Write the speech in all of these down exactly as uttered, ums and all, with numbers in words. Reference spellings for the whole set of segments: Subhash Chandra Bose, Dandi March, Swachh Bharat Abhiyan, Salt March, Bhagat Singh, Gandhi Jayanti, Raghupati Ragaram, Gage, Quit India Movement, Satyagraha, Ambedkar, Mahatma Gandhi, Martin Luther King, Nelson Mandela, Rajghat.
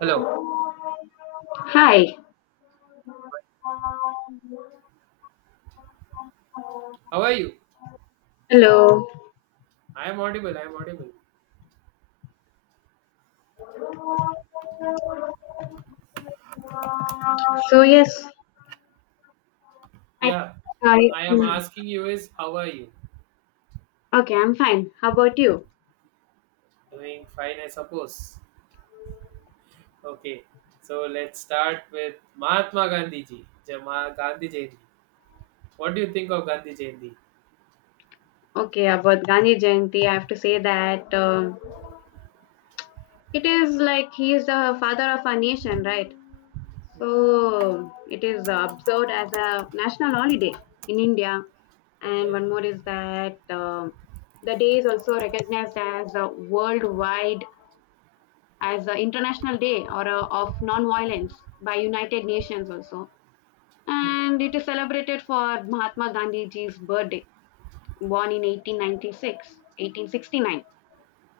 Hello, Hi. how are you? Hello. I am audible, I am audible. So yes, I Yeah, I I am asking you is how are you? okay. I'm fine. How about you? Doing fine, I suppose. Okay, so let's start with Mahatma Gandhi ji, Jama Gandhi Jayanti. What do you think of Gandhi Jayanti? Okay, about Gandhi Jayanti, I have to say that um, it is like he is the father of our nation, right? Hmm. So it is observed as a national holiday in India. And Okay. one more is that um, the day is also recognized as a worldwide as an international day or a, of non-violence by United Nations also, Hmm. and it is celebrated for Mahatma Gandhiji's birthday, born in eighteen ninety-six, eighteen sixty-nine,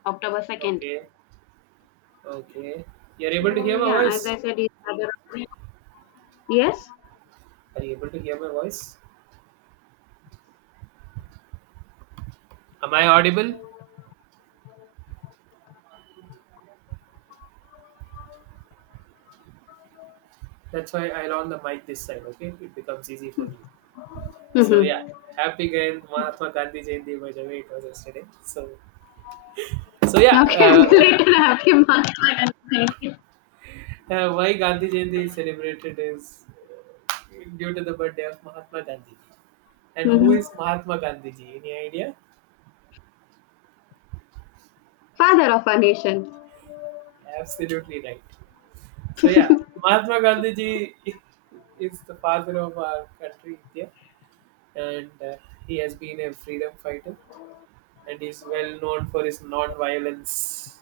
October second. Okay, okay. You're able to So, hear my yeah, as I voice? said, it's rather yes. Are you able to hear my voice? Am I audible? That's why I'll on the mic this side, okay? It becomes easy for you. So yeah, Mm-hmm. happy Gan- Mahatma Gandhi Jayanti, by the way it was yesterday. So So yeah, Okay, uh, belated happy Mahatma Gandhi. uh, why Gandhi Jayanti is celebrated is uh, due to the birthday of Mahatma Gandhi. And who Hmm is Mahatma Gandhi ji? Any idea? Father of our nation. Absolutely right. So yeah, Mahatma Gandhi ji is the father of our country India, and uh, he has been a freedom fighter, and is well known for his non-violence,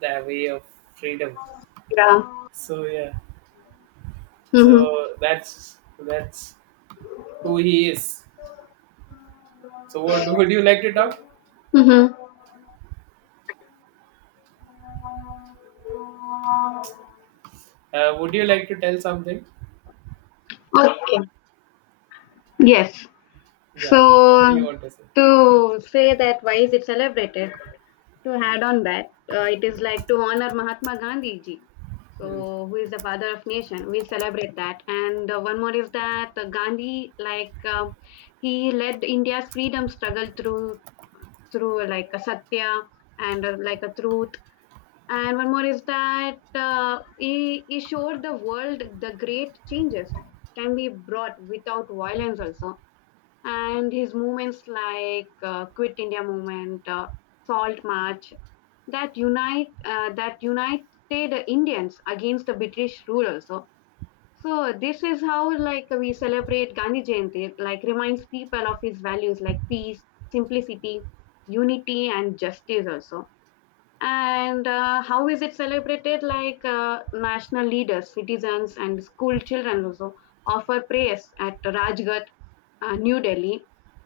the way of freedom. Yeah. So yeah, Mm-hmm. so that's that's who he is. So what would you like to talk? Mm-hmm. Uh, would you like to tell something? Okay. Yes. Yeah. What do you So, want to say? to say that why is it celebrated? To Hmm. add on that, uh, it is like to honor Mahatma Gandhi ji, Hmm. so who is the father of nation. We celebrate that, and uh, one more is that uh, Gandhi, like um he led India's freedom struggle through through like a satya and uh, like a truth. And one more is that uh, he, he showed the world the great changes can be brought without violence also, Mm. and his movements like uh, Quit India Movement, uh, Salt March, that unite uh, that united Indians against the British rule also. So this is how like we celebrate Gandhi Jayanti. Like reminds people of his values like peace, simplicity, unity, and justice also. And uh, how is it celebrated, like uh, national leaders, citizens, and school children also offer prayers at Rajghat, uh, New Delhi.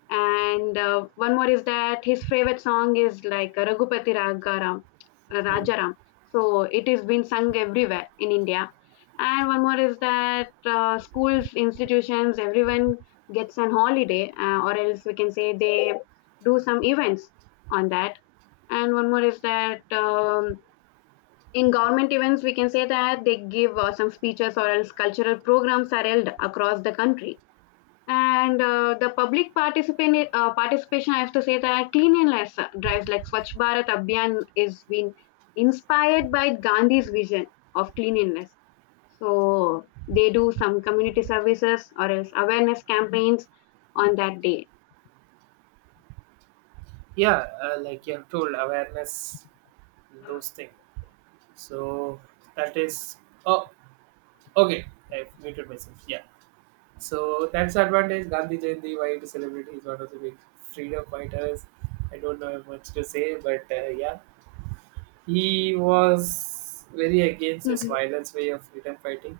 And uh, one more is that his favorite song is like Raghupati Ragaram, uh, Hmm. Rajaram. So it is been sung everywhere in India. And one more is that uh, schools, institutions, everyone gets an holiday, uh, or else we can say they do some events on that. And one more is that um, in government events, we can say that they give uh, some speeches, or else cultural programs are held across the country. And uh, the public participation, uh, participation, I have to say that cleanliness drives like Swachh Bharat Abhiyan is been inspired by Gandhi's vision of cleanliness. So they do some community services or else awareness campaigns on that day. Yeah, uh, like you have told, awareness, those things. So that is. Oh, okay. I muted myself. Yeah. So that's the advantage. Gandhi Jayanti, why to celebrate? He's one of the big freedom fighters. I don't know much to say, but uh, yeah, he was very against this Mhm. violence way of freedom fighting.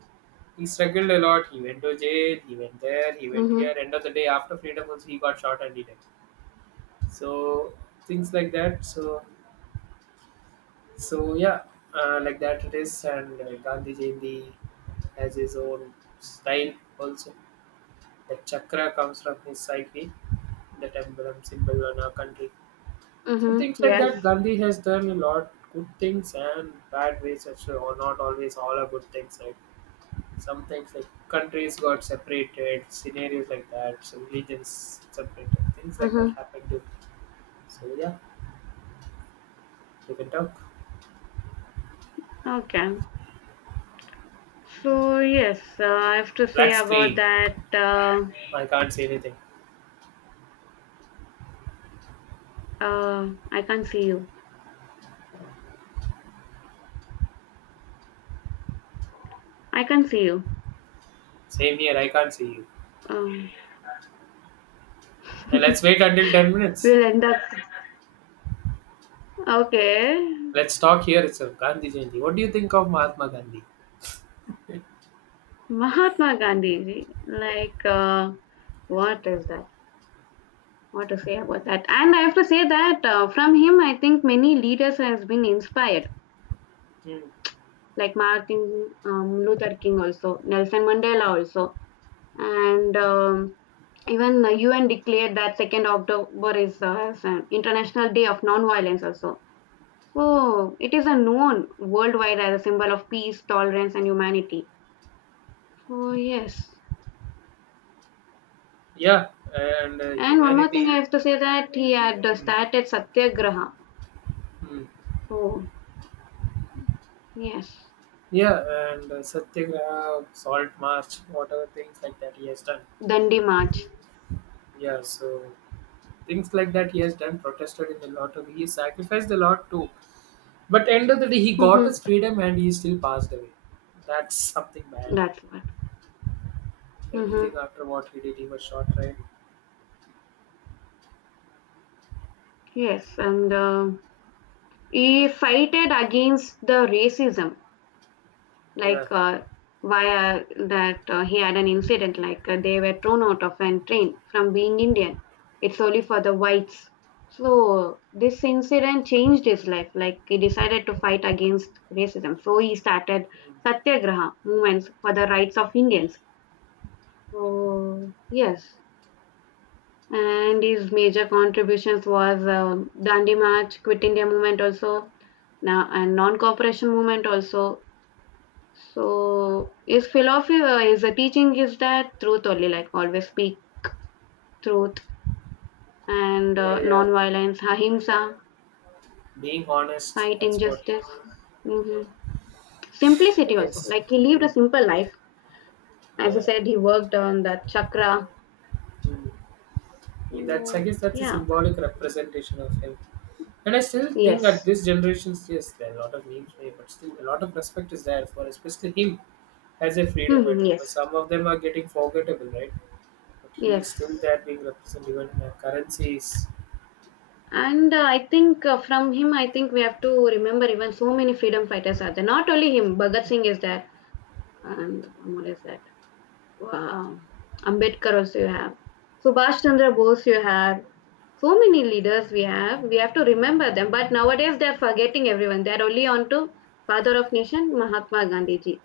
He struggled a lot. He went to jail. He went there. He went Mhm. here. End of the day, after freedom was he got shot and he died. So things like that. So so yeah, uh, like that it is. And uh, Gandhi Jayanti has his own style also. The chakra comes from his psyche, that emblem symbol on our country. So Mhm. things like Yes. that, Gandhi has done a lot good things and bad ways actually, or not always all are good things. Like some things like countries got separated, scenarios like that, so religions separated, things like that Mhm. happened too. So yeah, you can talk. Okay. So yes, uh, I have to say Black about screen. that. Uh, I can't see anything. uh, I can't see you. I can't see you. Same here. I can't see you. Um, And let's wait until ten minutes. we'll end up. Okay, Let's talk here itself. Gandhi Jayanti. What do you think of Mahatma Gandhi? Mahatma Gandhi, Ji. Like, uh, what is that? What to say about that? And I have to say that uh, from him, I think many leaders has been inspired, Hmm. like Martin um, Luther King also, Nelson Mandela also, and um, even the U N declared that second October is uh, as an International Day of Non-Violence also. So it is a known worldwide as a symbol of peace, tolerance, and humanity. So yes, Yeah, and uh, and one more thing I humanity. have to say that he had Hmm. started Satyagraha. Hmm. So, yes, Yeah, and uh, Satyagraha, Salt March, whatever things like that he has done. Dandi March. Yeah, so things like that he has done, protested in a lot of, he sacrificed a lot too. But end of the day, he got Hmm his freedom and he still passed away. That's something bad. That's what. Hmm Everything after what he did, he was shot, right? Yes, and uh, he fighted against the racism. like Yeah. uh, via that uh, he had an incident like uh, they were thrown out of a train from being Indian. It's only for the whites. So this incident changed his life. Like he decided to fight against racism. So he started Mm. satyagraha movements for the rights of Indians. Mm. So yes, and his major contributions was um Dandi March, Quit India Movement also, now and non-cooperation movement also. So his philosophy, uh, his uh, teaching is that truth only, like always speak truth, and Yeah, uh, yeah. non-violence, ahimsa, Being honest, fight that's what injustice, hmm I simplicity also. guess. Like he lived a Mm. simple life. As I Yeah. said, he worked on that chakra. Mm. That's, I Mm, guess, that's a yeah. symbolic representation of him. And I still think at Yes. this generation, yes, there are a lot of memes made, but still a lot of respect is there for especially him as a freedom hmm veteran. But Yes. some of them are getting forgettable, right? But he is still Yes. there being represented even in our currencies. And uh, I think uh, from him, I think we have to remember even so many freedom fighters are there. Not only him, Bhagat Singh is there, and one more is there. Wow. Ambedkar also you have. Subhash Chandra Bose you have. So many leaders we have. We have to remember them. But nowadays they are forgetting everyone. They are only on to father of nation Mahatma Gandhi ji.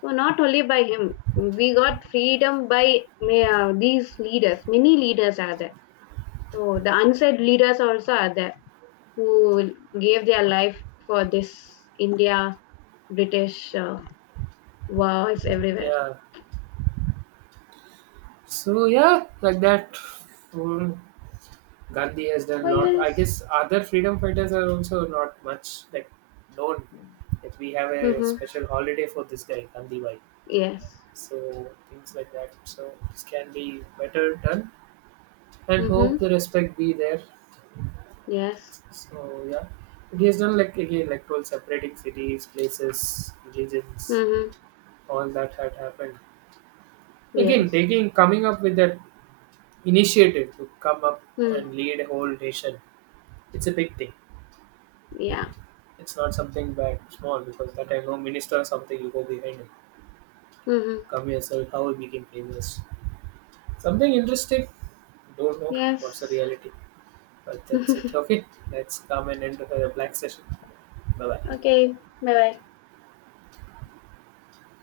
So not only by him, we got freedom by uh, these leaders. Many leaders are there. So the unsaid leaders also are there who gave their life for this India British uh, wars everywhere. Yeah. So yeah, like that. Mm. Gandhi has done So a lot. I yes. guess other freedom fighters are also not much like known. That we have a Mm-hmm. special holiday for this guy, Gandhi Bhai. Yes. So things like that, so this can be better done, and hope Mm-hmm. the respect be there. Yes. So yeah, and he has done like again like twelve separating cities, places, religions, Mm-hmm. all that had happened. Again Yes. taking, coming up with that initiative to come up Mm. and lead a whole nation, it's a big thing. Yeah. It's not something bad small, because that I know minister or something you go behind him, Mm-hmm. come yourself how he became famous, something interesting, don't know what's the Yes. reality. But that's it. Okay, let's come and end the black session. Bye bye. Okay. Bye bye.